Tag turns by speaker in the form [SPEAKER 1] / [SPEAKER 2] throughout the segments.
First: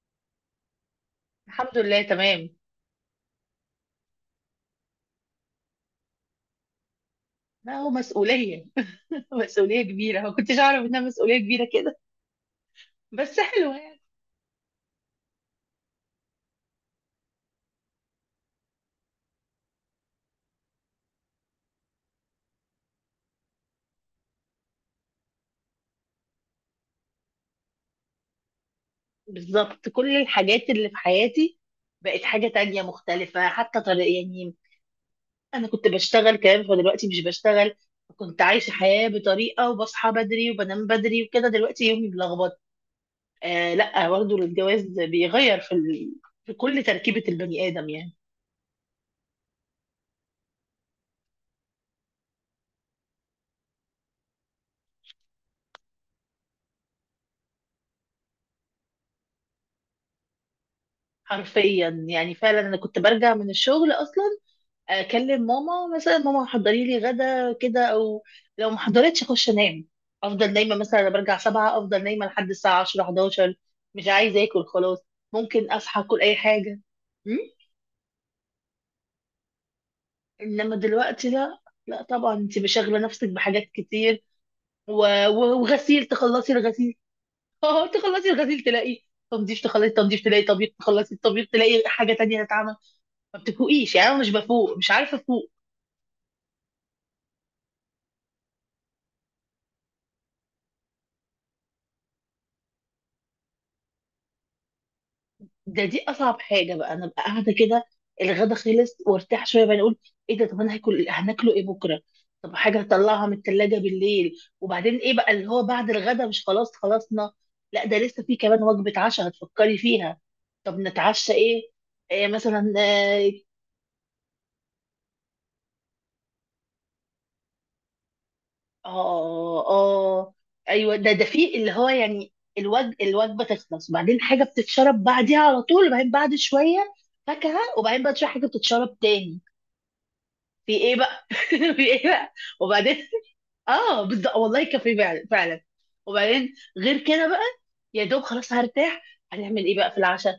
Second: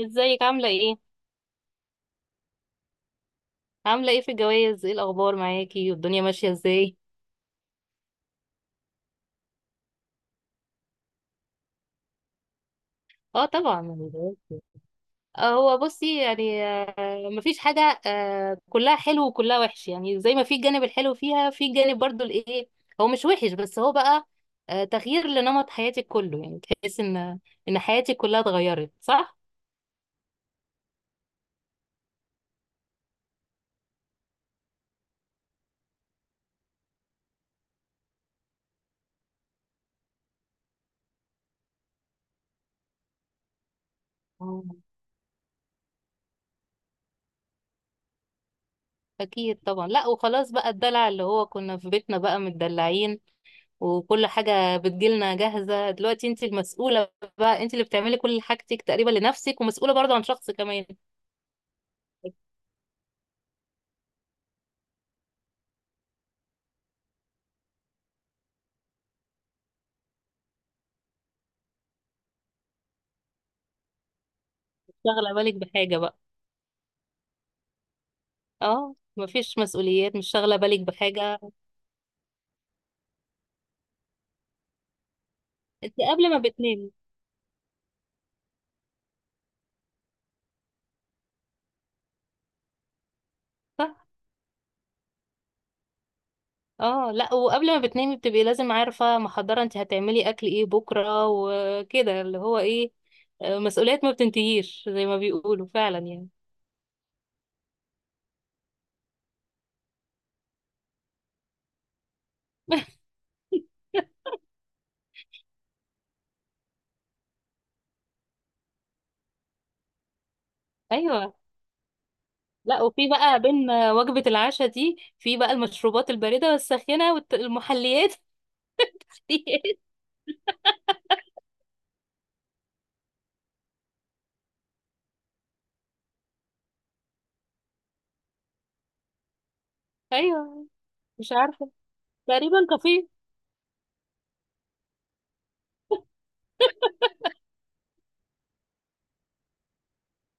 [SPEAKER 1] ازيك عاملة ايه؟
[SPEAKER 2] الحمد لله تمام.
[SPEAKER 1] عاملة ايه في الجواز؟ ايه الأخبار معاكي؟ والدنيا ماشية ازاي؟
[SPEAKER 2] لا هو مسؤولية. مسؤولية كبيرة، ما كنتش أعرف إنها مسؤولية كبيرة كده، بس
[SPEAKER 1] اه
[SPEAKER 2] حلوة
[SPEAKER 1] طبعا
[SPEAKER 2] يعني.
[SPEAKER 1] الجواز. هو بصي يعني، مفيش حاجة، كلها حلو وكلها وحش، يعني زي ما في الجانب الحلو فيها في الجانب برضو الايه. هو مش وحش بس هو بقى تغيير لنمط حياتك كله، يعني تحس ان حياتك كلها اتغيرت، صح؟
[SPEAKER 2] بالظبط كل الحاجات اللي في حياتي بقت حاجة تانية مختلفة، حتى طريقة يعني. أنا كنت بشتغل كمان فدلوقتي مش بشتغل. كنت عايشة حياة بطريقة وبصحى بدري وبنام بدري وكده، دلوقتي يومي ملخبط. آه لا برضه
[SPEAKER 1] آه.
[SPEAKER 2] الجواز بيغير في ال... في كل تركيبة البني آدم يعني.
[SPEAKER 1] أكيد طبعا. لا وخلاص بقى، الدلع اللي هو كنا في بيتنا بقى متدلعين وكل حاجة بتجيلنا جاهزة، دلوقتي انت المسؤولة بقى، انت اللي بتعملي كل حاجتك تقريبا لنفسك ومسؤولة برضه عن شخص كمان.
[SPEAKER 2] حرفيا
[SPEAKER 1] مش
[SPEAKER 2] يعني، فعلا أنا كنت برجع من الشغل أصلا اكلم ماما مثلا، ماما حضري لي غدا كده او لو ما حضرتش اخش انام. افضل نايمه، مثلا انا برجع 7 افضل نايمه لحد الساعه 10 11، مش عايزه اكل خلاص،
[SPEAKER 1] شاغلة بالك
[SPEAKER 2] ممكن
[SPEAKER 1] بحاجة
[SPEAKER 2] اصحى
[SPEAKER 1] بقى؟
[SPEAKER 2] اكل اي حاجه. م?
[SPEAKER 1] اه، مفيش مسؤوليات، مش شاغلة
[SPEAKER 2] انما
[SPEAKER 1] بالك
[SPEAKER 2] دلوقتي
[SPEAKER 1] بحاجة.
[SPEAKER 2] لا. لا طبعا انت مشغله نفسك بحاجات كتير، و...
[SPEAKER 1] انت
[SPEAKER 2] وغسيل،
[SPEAKER 1] قبل ما
[SPEAKER 2] تخلصي
[SPEAKER 1] بتنامي،
[SPEAKER 2] الغسيل. اه تخلصي الغسيل تلاقي تنظيف، تخلصي تنظيف تلاقي طبيب، تخلصي الطبيب تلاقي حاجه تانية تتعمل. ما بتفوقيش
[SPEAKER 1] صح؟
[SPEAKER 2] يعني، انا مش بفوق، مش عارفه افوق.
[SPEAKER 1] اه لا، وقبل ما بتنامي بتبقي لازم عارفة محضرة انت هتعملي اكل ايه بكرة وكده، اللي هو ايه، مسؤوليات ما بتنتهيش زي ما بيقولوا
[SPEAKER 2] ده
[SPEAKER 1] فعلا
[SPEAKER 2] دي
[SPEAKER 1] يعني.
[SPEAKER 2] اصعب حاجه بقى، انا بقى قاعده كده، الغدا خلص وارتاح شويه بقى اقول ايه ده؟ طب انا هاكل هناكله ايه بكره؟ طب حاجه هطلعها من الثلاجه بالليل. وبعدين ايه بقى اللي هو بعد الغدا؟ مش خلاص خلصنا؟ لا ده لسه في كمان وجبه عشاء هتفكري فيها. طب نتعشى
[SPEAKER 1] ايوه.
[SPEAKER 2] ايه، إيه مثلا.
[SPEAKER 1] لا وفي بقى بين وجبة العشاء دي، في بقى المشروبات الباردة والساخنة والمحليات.
[SPEAKER 2] اه اه آه، ايوه ده في اللي هو يعني، الوجبه تخلص وبعدين حاجه بتتشرب بعديها على طول، وبعدين بعد شويه فاكهه، وبعدين بعد شويه حاجه بتتشرب تاني.
[SPEAKER 1] ايوه.
[SPEAKER 2] في ايه بقى؟
[SPEAKER 1] مش عارفة،
[SPEAKER 2] في ايه بقى؟
[SPEAKER 1] تقريبا
[SPEAKER 2] وبعدين
[SPEAKER 1] كافيه.
[SPEAKER 2] اه بالظبط، والله كافيه فعلا فعلا. وبعدين غير كده بقى، يا دوب خلاص هرتاح، هنعمل ايه بقى في العشاء؟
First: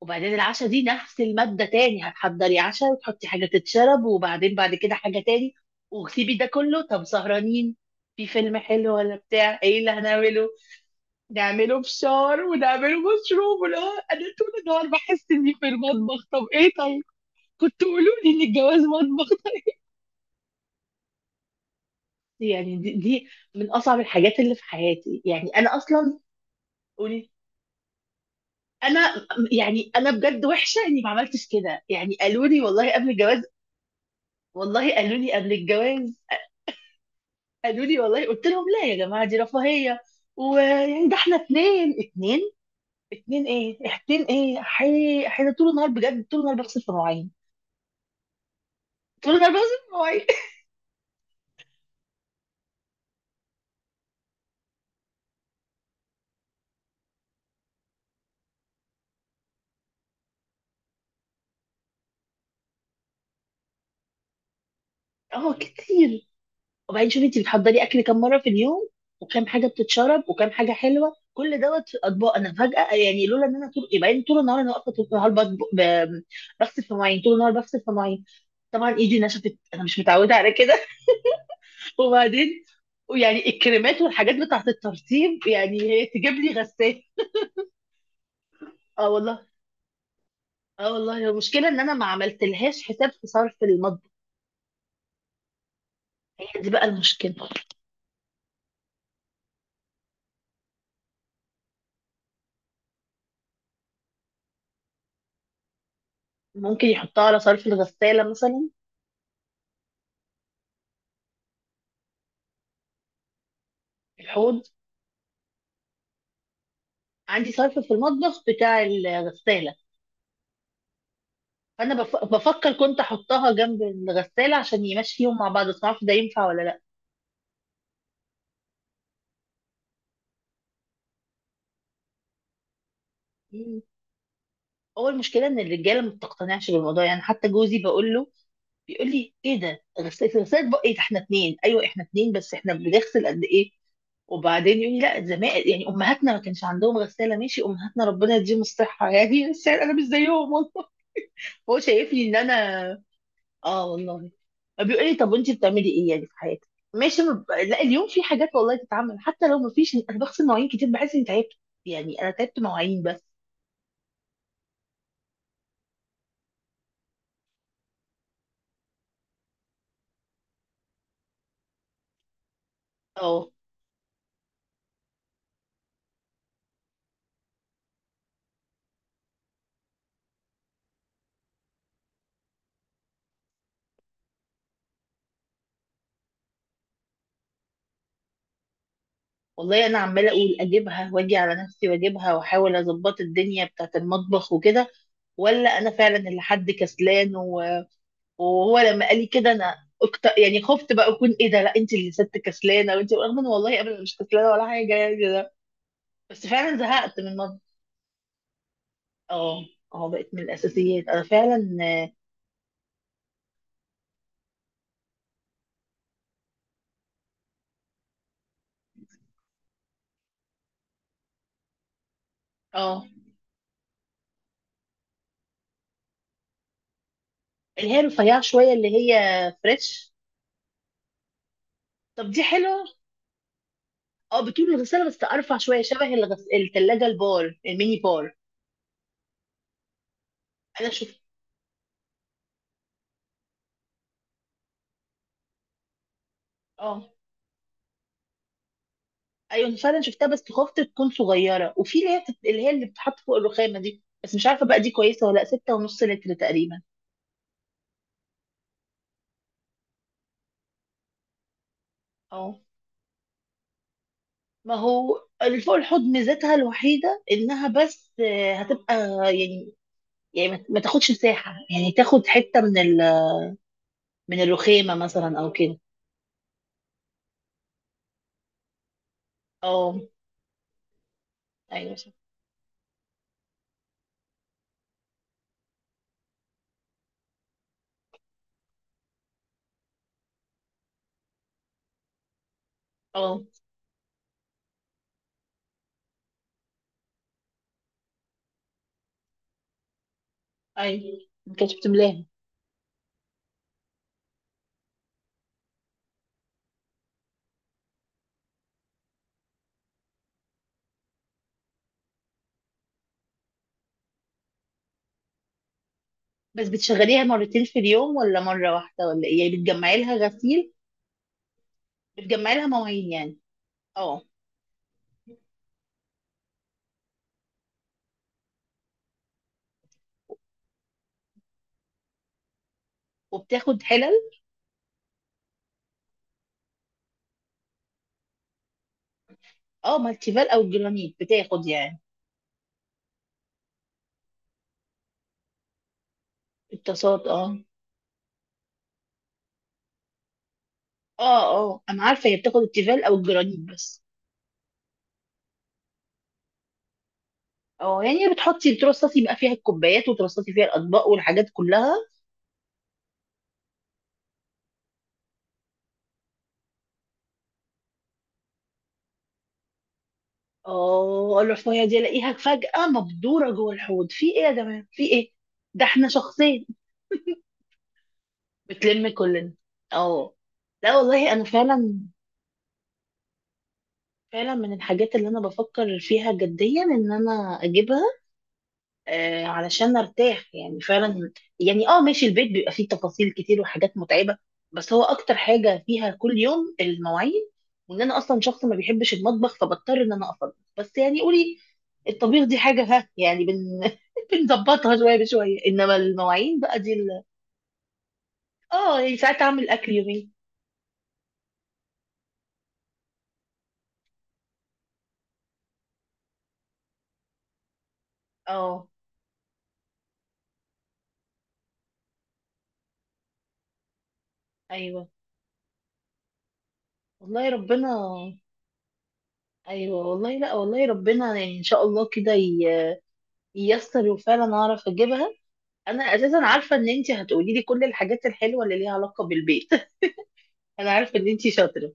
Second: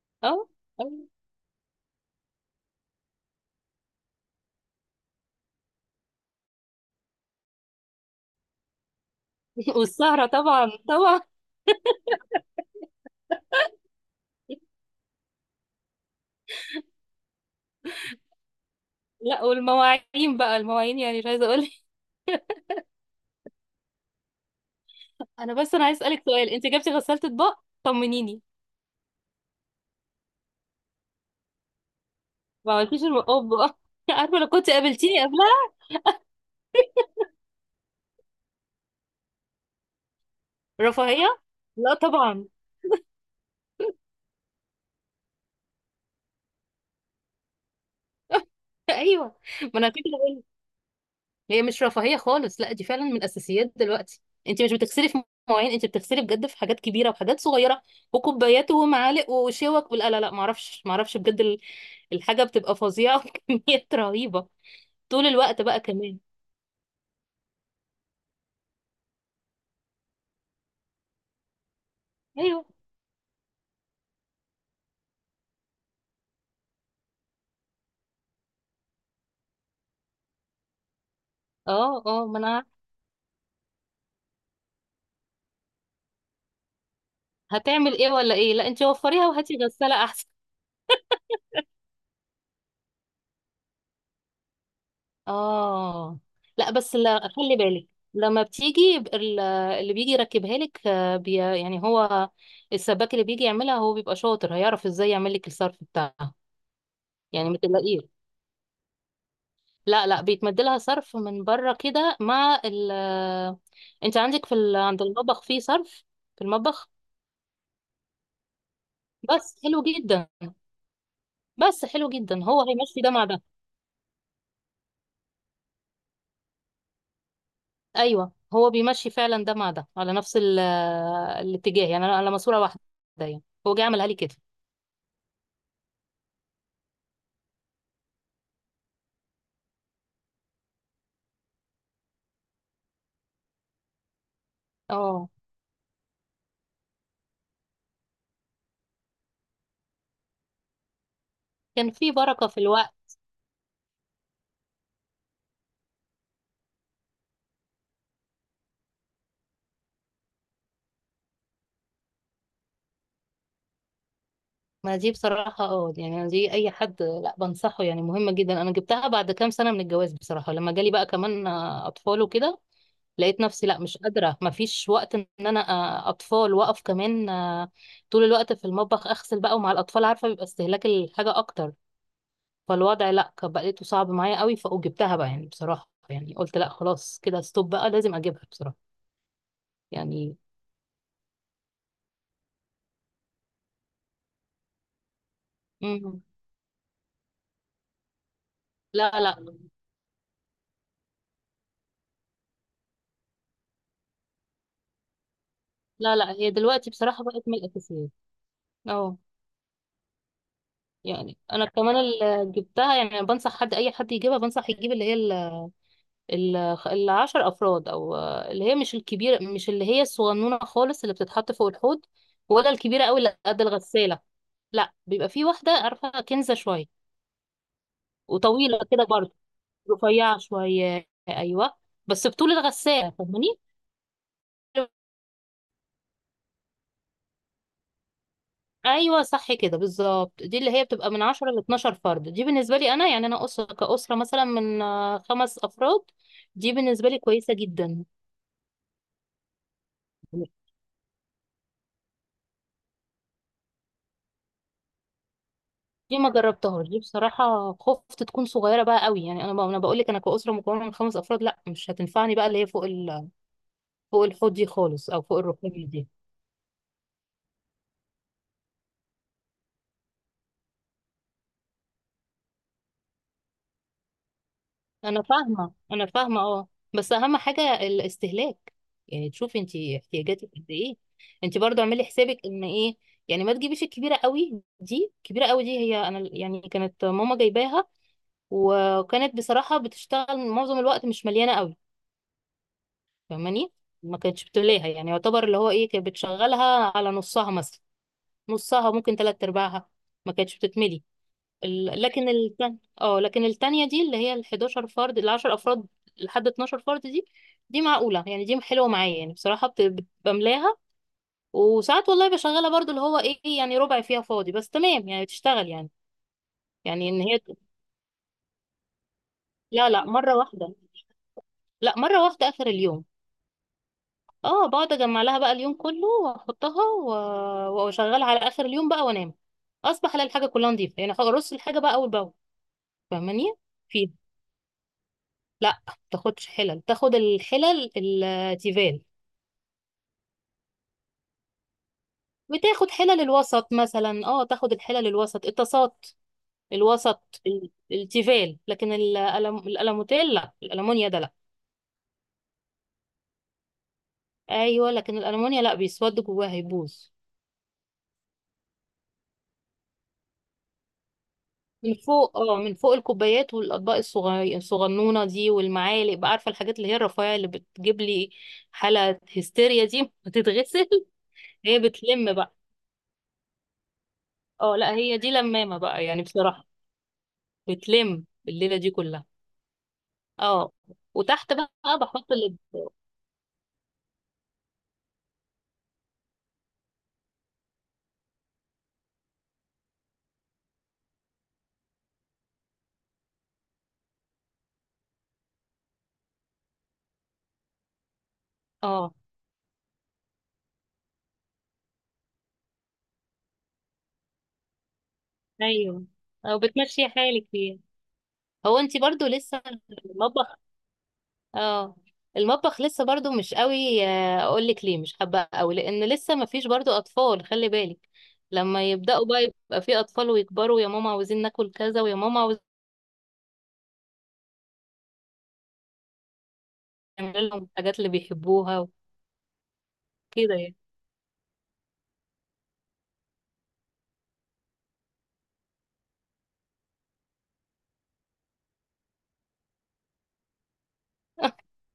[SPEAKER 2] وبعدين
[SPEAKER 1] اه.
[SPEAKER 2] العشاء دي
[SPEAKER 1] أيوة.
[SPEAKER 2] نفس المادة تاني، هتحضري عشاء وتحطي حاجة تتشرب وبعدين بعد كده حاجة تاني. وسيبي ده كله، طب سهرانين، في فيلم حلو ولا بتاع ايه اللي
[SPEAKER 1] والسهرة
[SPEAKER 2] هنعمله؟
[SPEAKER 1] طبعا، طبعا.
[SPEAKER 2] نعمله فشار ونعمله مشروب ولا؟ انا طول النهار بحس اني في المطبخ. طب ايه طيب؟ كنت قولوا لي ان الجواز مطبخ.
[SPEAKER 1] لا والمواعين بقى، المواعين، يعني مش عايزة اقول.
[SPEAKER 2] يعني دي من اصعب الحاجات اللي في حياتي يعني،
[SPEAKER 1] انا بس،
[SPEAKER 2] انا
[SPEAKER 1] انا عايز
[SPEAKER 2] اصلا.
[SPEAKER 1] اسألك سؤال، انت جبتي غسالة
[SPEAKER 2] قولي.
[SPEAKER 1] اطباق؟ طمنيني.
[SPEAKER 2] انا يعني انا بجد وحشه اني ما عملتش كده يعني، قالوا لي
[SPEAKER 1] ما
[SPEAKER 2] والله
[SPEAKER 1] عملتيش
[SPEAKER 2] قبل الجواز،
[SPEAKER 1] المقاب بقى. عارفة لو كنت
[SPEAKER 2] والله قالوا
[SPEAKER 1] قابلتيني
[SPEAKER 2] لي قبل
[SPEAKER 1] قبلها.
[SPEAKER 2] الجواز، قالوا لي والله. قلت لهم لا يا جماعه دي رفاهيه، ويعني ده احنا
[SPEAKER 1] رفاهية؟ لا
[SPEAKER 2] اتنين اتنين.
[SPEAKER 1] طبعا.
[SPEAKER 2] اتنين ايه اتنين ايه، احنا طول النهار بجد، طول النهار بغسل في مواعين، طول
[SPEAKER 1] ايوه،
[SPEAKER 2] النهار بغسل
[SPEAKER 1] ما انا
[SPEAKER 2] في مواعين.
[SPEAKER 1] كده. هي مش رفاهية خالص، لا دي فعلا من الأساسيات دلوقتي. انت مش بتغسلي في مواعين، انت بتغسلي بجد في حاجات كبيرة وحاجات صغيرة وكوبايات ومعالق وشوك، لا لا لا، معرفش معرفش بجد الحاجة بتبقى فظيعة، وكميات رهيبة طول
[SPEAKER 2] اه
[SPEAKER 1] الوقت بقى كمان.
[SPEAKER 2] كتير. وبعدين شوفي انت بتحضري اكل كام مره في اليوم، وكام حاجه بتتشرب، وكام حاجه حلوه، كل دوت في الاطباق. انا
[SPEAKER 1] ايوه.
[SPEAKER 2] فجاه يعني لولا ان انا طول، يبقى طول النهار انا واقفه طول النهار بغسل في مواعين، طول النهار بغسل في مواعين. طبعا ايدي نشفت، انا مش متعوده على كده.
[SPEAKER 1] اه اه، ما
[SPEAKER 2] وبعدين
[SPEAKER 1] انا
[SPEAKER 2] ويعني الكريمات والحاجات بتاعت الترطيب، يعني هي تجيب لي غسالة.
[SPEAKER 1] هتعمل ايه ولا ايه؟ لا انت
[SPEAKER 2] اه
[SPEAKER 1] وفريها
[SPEAKER 2] والله.
[SPEAKER 1] وهاتي غسالة احسن.
[SPEAKER 2] اه والله، هي المشكله ان انا ما عملتلهاش حساب في صرف المطبخ،
[SPEAKER 1] اه
[SPEAKER 2] هي دي
[SPEAKER 1] لا
[SPEAKER 2] بقى
[SPEAKER 1] بس، لا
[SPEAKER 2] المشكله.
[SPEAKER 1] خلي بالك، لما بتيجي اللي بيجي يركبها لك، آه، بي يعني هو السباك اللي بيجي يعملها هو بيبقى شاطر، هيعرف ازاي يعمل لك الصرف بتاعها،
[SPEAKER 2] ممكن يحطها على
[SPEAKER 1] يعني ما
[SPEAKER 2] صرف
[SPEAKER 1] تلاقيه.
[SPEAKER 2] الغساله مثلا.
[SPEAKER 1] لا لا، بيتمد لها صرف من بره كده مع ال انت عندك في
[SPEAKER 2] الحوض،
[SPEAKER 1] عند المطبخ فيه صرف. في المطبخ؟
[SPEAKER 2] عندي صرف في المطبخ بتاع
[SPEAKER 1] بس
[SPEAKER 2] الغسالة.
[SPEAKER 1] حلو جدا. بس
[SPEAKER 2] فأنا
[SPEAKER 1] حلو جدا، هو
[SPEAKER 2] بفكر كنت
[SPEAKER 1] هيمشي ده مع ده.
[SPEAKER 2] أحطها جنب الغسالة عشان يمشيهم مع بعض، بس معرفش ده ينفع ولا لأ.
[SPEAKER 1] ايوه هو بيمشي فعلا ده مع ده على نفس ال... آه، الاتجاه، يعني انا على ماسوره واحده يعني، هو
[SPEAKER 2] مم.
[SPEAKER 1] جاي عملها لي كده.
[SPEAKER 2] هو المشكلة إن الرجالة ما بتقتنعش بالموضوع يعني، حتى جوزي بقول له، بيقول لي إيه ده؟ غسالة؟ غسالة بقى إيه ده؟ إحنا اتنين. أيوه إحنا اتنين بس إحنا بنغسل قد إيه. وبعدين يقول لي لا،
[SPEAKER 1] اه،
[SPEAKER 2] زمان يعني أمهاتنا ما كانش عندهم غسالة. ماشي، أمهاتنا ربنا يديهم الصحة يعني، بس يعني أنا مش زيهم والله. هو
[SPEAKER 1] كان في
[SPEAKER 2] شايفني إن
[SPEAKER 1] بركة
[SPEAKER 2] أنا.
[SPEAKER 1] في الوقت.
[SPEAKER 2] اه والله. بيقول لي طب وانت بتعملي ايه يعني في حياتك؟ ماشي، ما ب- لا، اليوم في حاجات والله تتعمل، حتى لو ما فيش انا بغسل مواعين كتير بحس اني تعبت يعني. انا تعبت مواعين بس.
[SPEAKER 1] ما دي بصراحة اه، يعني دي أي حد لا بنصحه، يعني مهمة جدا. أنا جبتها بعد كام سنة من الجواز بصراحة، لما جالي بقى كمان أطفال وكده، لقيت
[SPEAKER 2] اه
[SPEAKER 1] نفسي لا مش قادرة، ما فيش وقت إن أنا أطفال وأقف كمان طول الوقت في المطبخ أغسل بقى، ومع الأطفال عارفة بيبقى استهلاك الحاجة أكتر، فالوضع لا كان بقيته صعب معايا قوي، فجبتها بقى يعني بصراحة، يعني قلت لا خلاص كده ستوب بقى، لازم أجيبها بصراحة
[SPEAKER 2] والله انا عماله
[SPEAKER 1] يعني.
[SPEAKER 2] اقول اجيبها واجي على نفسي واجيبها، واحاول اظبط الدنيا بتاعت المطبخ وكده، ولا انا فعلا
[SPEAKER 1] مم.
[SPEAKER 2] اللي حد كسلان و... وهو لما قال
[SPEAKER 1] لا
[SPEAKER 2] لي كده
[SPEAKER 1] لا،
[SPEAKER 2] انا يعني خفت بقى اكون ايه ده، لا انت اللي ست كسلانه. وانت رغم ان والله ابدا مش كسلانه ولا حاجه يعني ده.
[SPEAKER 1] لا لا،
[SPEAKER 2] بس
[SPEAKER 1] هي
[SPEAKER 2] فعلا
[SPEAKER 1] دلوقتي
[SPEAKER 2] زهقت
[SPEAKER 1] بصراحة
[SPEAKER 2] من
[SPEAKER 1] بقت من
[SPEAKER 2] المطبخ.
[SPEAKER 1] الأساسيات. اه،
[SPEAKER 2] اه اه بقت من الاساسيات انا
[SPEAKER 1] يعني انا
[SPEAKER 2] فعلا.
[SPEAKER 1] كمان اللي جبتها، يعني أنا بنصح حد، اي حد يجيبها بنصح يجيب اللي هي ال- العشر افراد، او اللي هي مش الكبيره، مش اللي هي الصغنونه خالص اللي بتتحط فوق الحوض، ولا الكبيره
[SPEAKER 2] اه
[SPEAKER 1] قوي اللي قد الغساله، لا بيبقى في واحده، عارفه كنزه شويه
[SPEAKER 2] اللي هي رفيعة شوية،
[SPEAKER 1] وطويله
[SPEAKER 2] اللي
[SPEAKER 1] كده
[SPEAKER 2] هي
[SPEAKER 1] برضه،
[SPEAKER 2] فريش.
[SPEAKER 1] رفيعه شويه ايوه، بس
[SPEAKER 2] طب دي
[SPEAKER 1] بطول
[SPEAKER 2] حلوة.
[SPEAKER 1] الغساله، فاهماني؟
[SPEAKER 2] اه بتقول الغسالة بس ارفع شوية، شبه التلاجة البار، الميني بار.
[SPEAKER 1] ايوه صح كده بالظبط. دي اللي هي
[SPEAKER 2] انا
[SPEAKER 1] بتبقى
[SPEAKER 2] شفت.
[SPEAKER 1] من 10 ل 12 فرد. دي بالنسبه لي انا، يعني انا اسره كاسره مثلا من خمس افراد، دي
[SPEAKER 2] اه
[SPEAKER 1] بالنسبه لي كويسه جدا.
[SPEAKER 2] ايوه أنا فعلا شفتها بس خفت تكون صغيرة، وفي اللي هي اللي هي اللي بتتحط فوق الرخامة دي، بس مش عارفة بقى دي كويسة ولا لأ. ستة ونص
[SPEAKER 1] دي ما
[SPEAKER 2] لتر تقريبا.
[SPEAKER 1] جربتهاش دي بصراحه، خفت تكون صغيره بقى قوي، يعني انا انا بقول لك انا كاسره مكونه من خمس افراد، لا مش هتنفعني بقى اللي
[SPEAKER 2] اه
[SPEAKER 1] هي فوق فوق الحوض دي
[SPEAKER 2] ما
[SPEAKER 1] خالص، او
[SPEAKER 2] هو
[SPEAKER 1] فوق
[SPEAKER 2] اللي
[SPEAKER 1] الركاب
[SPEAKER 2] فوق الحوض
[SPEAKER 1] دي.
[SPEAKER 2] ميزتها الوحيدة انها بس آه، هتبقى يعني، يعني ما تاخدش مساحة يعني، تاخد حتة من ال... من الرخامة
[SPEAKER 1] انا
[SPEAKER 2] مثلا او
[SPEAKER 1] فاهمه
[SPEAKER 2] كده.
[SPEAKER 1] انا فاهمه اه، بس اهم حاجه الاستهلاك، يعني تشوفي انت
[SPEAKER 2] اه
[SPEAKER 1] احتياجاتك قد ايه، انت برضو
[SPEAKER 2] ايوه
[SPEAKER 1] اعملي
[SPEAKER 2] صح.
[SPEAKER 1] حسابك ان ايه، يعني ما تجيبيش الكبيره قوي دي. الكبيره قوي دي هي انا يعني كانت ماما جايباها، وكانت بصراحه بتشتغل معظم الوقت مش مليانه قوي،
[SPEAKER 2] اه
[SPEAKER 1] فاهماني؟ ما كانتش بتملاها يعني، يعتبر اللي هو ايه، كانت بتشغلها على نصها مثلا، نصها ممكن تلات ارباعها، ما كانتش بتتملي.
[SPEAKER 2] اي ما كانتش بتملاها.
[SPEAKER 1] لكن التانية اه، لكن التانية دي اللي هي ال 11 فرد، ال 10 افراد لحد 12 فرد دي، دي معقولة يعني، دي حلوة معايا يعني بصراحة، بملاها، وساعات والله بشغلها برضو اللي هو ايه، يعني ربع فيها فاضي بس تمام، يعني بتشتغل يعني.
[SPEAKER 2] بس
[SPEAKER 1] يعني ان
[SPEAKER 2] بتشغليها
[SPEAKER 1] هي،
[SPEAKER 2] مرتين في اليوم ولا مرة واحدة ولا ايه يعني؟
[SPEAKER 1] لا
[SPEAKER 2] بتجمعي
[SPEAKER 1] لا،
[SPEAKER 2] لها
[SPEAKER 1] مرة
[SPEAKER 2] غسيل؟
[SPEAKER 1] واحدة. لا مرة واحدة
[SPEAKER 2] بتجمعي لها
[SPEAKER 1] اخر اليوم.
[SPEAKER 2] مواعين يعني. اه
[SPEAKER 1] اه بقعد اجمع لها بقى اليوم كله، واحطها واشغلها على اخر اليوم بقى وانام، اصبح الاقي الحاجة كلها نظيفة، يعني ارص الحاجة بقى اول باول، فاهماني؟
[SPEAKER 2] وبتاخد حلل؟
[SPEAKER 1] لا تاخدش حلل، تاخد الحلل التيفال،
[SPEAKER 2] اه مالتيفال او الجرانيت بتاخد يعني.
[SPEAKER 1] بتاخد حلل الوسط مثلا، اه تاخد الحلل الوسط، الطاسات
[SPEAKER 2] الطاسات.
[SPEAKER 1] الوسط
[SPEAKER 2] اه
[SPEAKER 1] التيفال، لكن الألموتيل، لا الألمونيا ده لا.
[SPEAKER 2] اه. اه انا عارفة، هي بتاخد التيفال او الجرانيت بس.
[SPEAKER 1] ايوه لكن الألمونيا لا، بيسود جواها، هيبوظ.
[SPEAKER 2] اه يعني بتحطي ترصصي بقى فيها الكوبايات، وترصصي فيها الاطباق والحاجات كلها.
[SPEAKER 1] من فوق، اه من فوق الكوبايات والأطباق الصغير الصغنونة دي، والمعالق بقى، عارفة الحاجات اللي هي الرفيعة اللي بتجيب لي حالة هستيريا دي، بتتغسل.
[SPEAKER 2] اه
[SPEAKER 1] هي
[SPEAKER 2] الرفاهية دي الاقيها
[SPEAKER 1] بتلم بقى،
[SPEAKER 2] فجأة مبدورة جوه الحوض، في ايه يا
[SPEAKER 1] اه
[SPEAKER 2] جماعة،
[SPEAKER 1] لا
[SPEAKER 2] في
[SPEAKER 1] هي
[SPEAKER 2] ايه؟
[SPEAKER 1] دي لمامة
[SPEAKER 2] ده
[SPEAKER 1] بقى
[SPEAKER 2] احنا
[SPEAKER 1] يعني بصراحة،
[SPEAKER 2] شخصين.
[SPEAKER 1] بتلم الليلة دي
[SPEAKER 2] بتلم
[SPEAKER 1] كلها.
[SPEAKER 2] كلنا. اه.
[SPEAKER 1] اه.
[SPEAKER 2] لا والله انا
[SPEAKER 1] وتحت بقى
[SPEAKER 2] فعلا،
[SPEAKER 1] بحط ال
[SPEAKER 2] فعلا من الحاجات اللي انا بفكر فيها جديا ان انا اجيبها آه علشان ارتاح يعني فعلا. يعني اه ماشي، البيت بيبقى فيه تفاصيل كتير وحاجات متعبة، بس هو اكتر حاجة فيها كل يوم المواعين. وان انا اصلا شخص ما بيحبش
[SPEAKER 1] اه.
[SPEAKER 2] المطبخ، فبضطر ان انا اطبخ بس. يعني قولي، الطبيخ دي حاجة ها يعني بنظبطها شوية بشوية، انما
[SPEAKER 1] ايوه، او
[SPEAKER 2] المواعين بقى دي
[SPEAKER 1] بتمشي
[SPEAKER 2] ال-.
[SPEAKER 1] حالك فيها. هو انت
[SPEAKER 2] اه يعني
[SPEAKER 1] برضو
[SPEAKER 2] ساعات
[SPEAKER 1] لسه
[SPEAKER 2] اعمل اكل يومين.
[SPEAKER 1] المطبخ، اه المطبخ لسه برضو مش قوي، اقول لك ليه مش حابه قوي؟ لان لسه ما فيش برضو اطفال، خلي بالك.
[SPEAKER 2] اه
[SPEAKER 1] لما يبداوا بقى، يبقى في اطفال ويكبروا، يا ماما عاوزين ناكل كذا، ويا ماما عاوزين
[SPEAKER 2] ايوه والله
[SPEAKER 1] نعمل لهم
[SPEAKER 2] ربنا،
[SPEAKER 1] الحاجات اللي بيحبوها
[SPEAKER 2] ايوه والله. لا
[SPEAKER 1] وكده يعني.
[SPEAKER 2] والله ربنا يعني ان شاء الله كده ييسر وفعلا اعرف اجيبها. انا اساسا عارفه ان انتي هتقولي لي كل الحاجات الحلوه اللي ليها علاقه بالبيت، انا عارفه ان انتي شاطره.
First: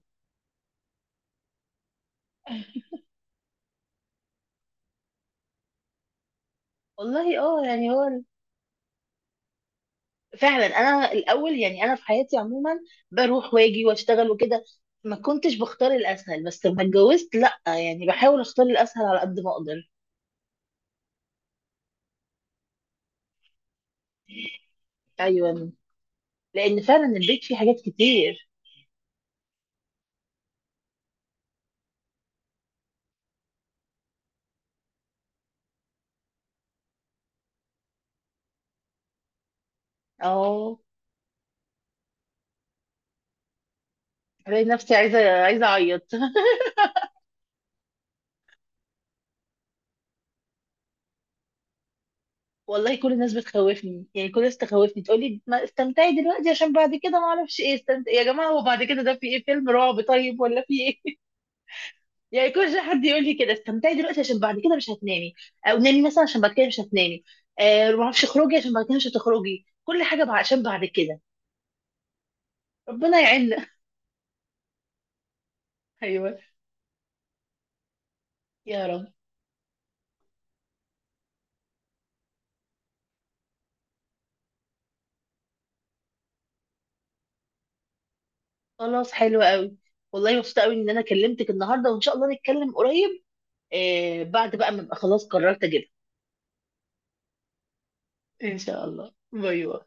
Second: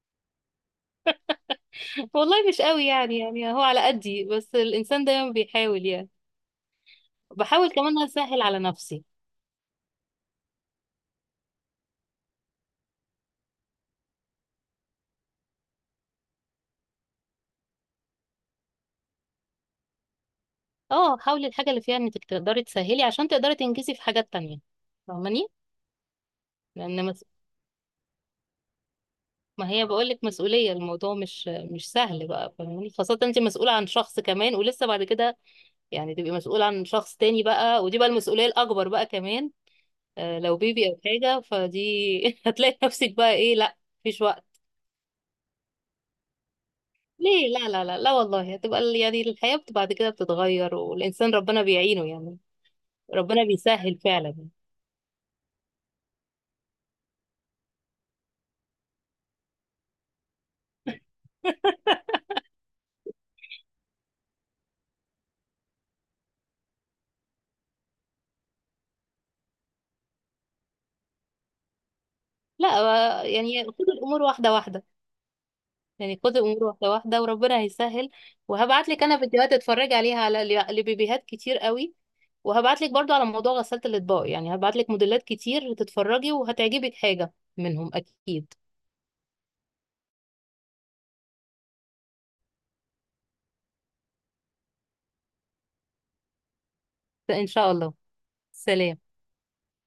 [SPEAKER 1] والله مش قوي يعني، يعني هو على قدي، بس الانسان دايما بيحاول يعني،
[SPEAKER 2] والله اه،
[SPEAKER 1] بحاول
[SPEAKER 2] يعني
[SPEAKER 1] كمان
[SPEAKER 2] هو ال-.
[SPEAKER 1] اسهل على نفسي.
[SPEAKER 2] فعلا انا الاول يعني، انا في حياتي عموما بروح واجي واشتغل وكده، ما كنتش بختار الاسهل، بس لما اتجوزت لا يعني بحاول اختار الاسهل على قد ما اقدر.
[SPEAKER 1] اه حاولي الحاجة اللي فيها انك تقدري تسهلي عشان تقدري تنجزي في حاجات تانية، فاهماني؟
[SPEAKER 2] ايوه، لان
[SPEAKER 1] لان
[SPEAKER 2] فعلا
[SPEAKER 1] مس...
[SPEAKER 2] البيت فيه حاجات كتير.
[SPEAKER 1] ما هي بقولك مسؤولية، الموضوع مش مش سهل بقى، فاهماني؟ خاصة انت مسؤولة عن شخص كمان، ولسه بعد كده يعني تبقي مسؤولة عن شخص تاني بقى، ودي بقى المسؤولية الأكبر بقى كمان. آه لو
[SPEAKER 2] اه
[SPEAKER 1] بيبي أو حاجة فدي، هتلاقي نفسك بقى ايه، لا مفيش وقت.
[SPEAKER 2] بلاقي نفسي عايزه عايزه اعيط.
[SPEAKER 1] ليه؟ لا لا، لا لا، والله هتبقى يعني الحياة بعد كده بتتغير، والإنسان ربنا بيعينه يعني،
[SPEAKER 2] والله كل الناس
[SPEAKER 1] ربنا بيسهل
[SPEAKER 2] بتخوفني يعني،
[SPEAKER 1] فعلا.
[SPEAKER 2] كل الناس تخوفني تقول لي ما استمتعي دلوقتي عشان بعد كده ما اعرفش ايه. استمتعي يا جماعه، هو بعد كده ده في ايه، فيلم رعب طيب ولا في ايه؟ يعني كل شويه حد يقول لي كده استمتعي دلوقتي عشان بعد كده مش هتنامي، او نامي مثلا عشان بعد كده مش هتنامي، آه ما اعرفش اخرجي عشان بعد كده مش هتخرجي، كل حاجه عشان بعد كده.
[SPEAKER 1] لا،
[SPEAKER 2] ربنا
[SPEAKER 1] يعني
[SPEAKER 2] يعيننا.
[SPEAKER 1] خد الامور واحده واحده، يعني خد
[SPEAKER 2] ايوه.
[SPEAKER 1] الامور واحده واحده وربنا هيسهل.
[SPEAKER 2] يا
[SPEAKER 1] وهبعت لك
[SPEAKER 2] رب.
[SPEAKER 1] انا فيديوهات اتفرج عليها على لبيبيهات كتير قوي، وهبعت لك برضو على موضوع غسالة الاطباق، يعني هبعت لك موديلات كتير تتفرجي وهتعجبك حاجه منهم اكيد.
[SPEAKER 2] خلاص حلو قوي. والله مبسوطه قوي ان انا كلمتك النهارده، وان شاء الله نتكلم قريب آه بعد بقى ما ابقى خلاص قررت اجيبها.
[SPEAKER 1] فان شاء الله.
[SPEAKER 2] ان شاء
[SPEAKER 1] سلام.
[SPEAKER 2] الله. باي باي.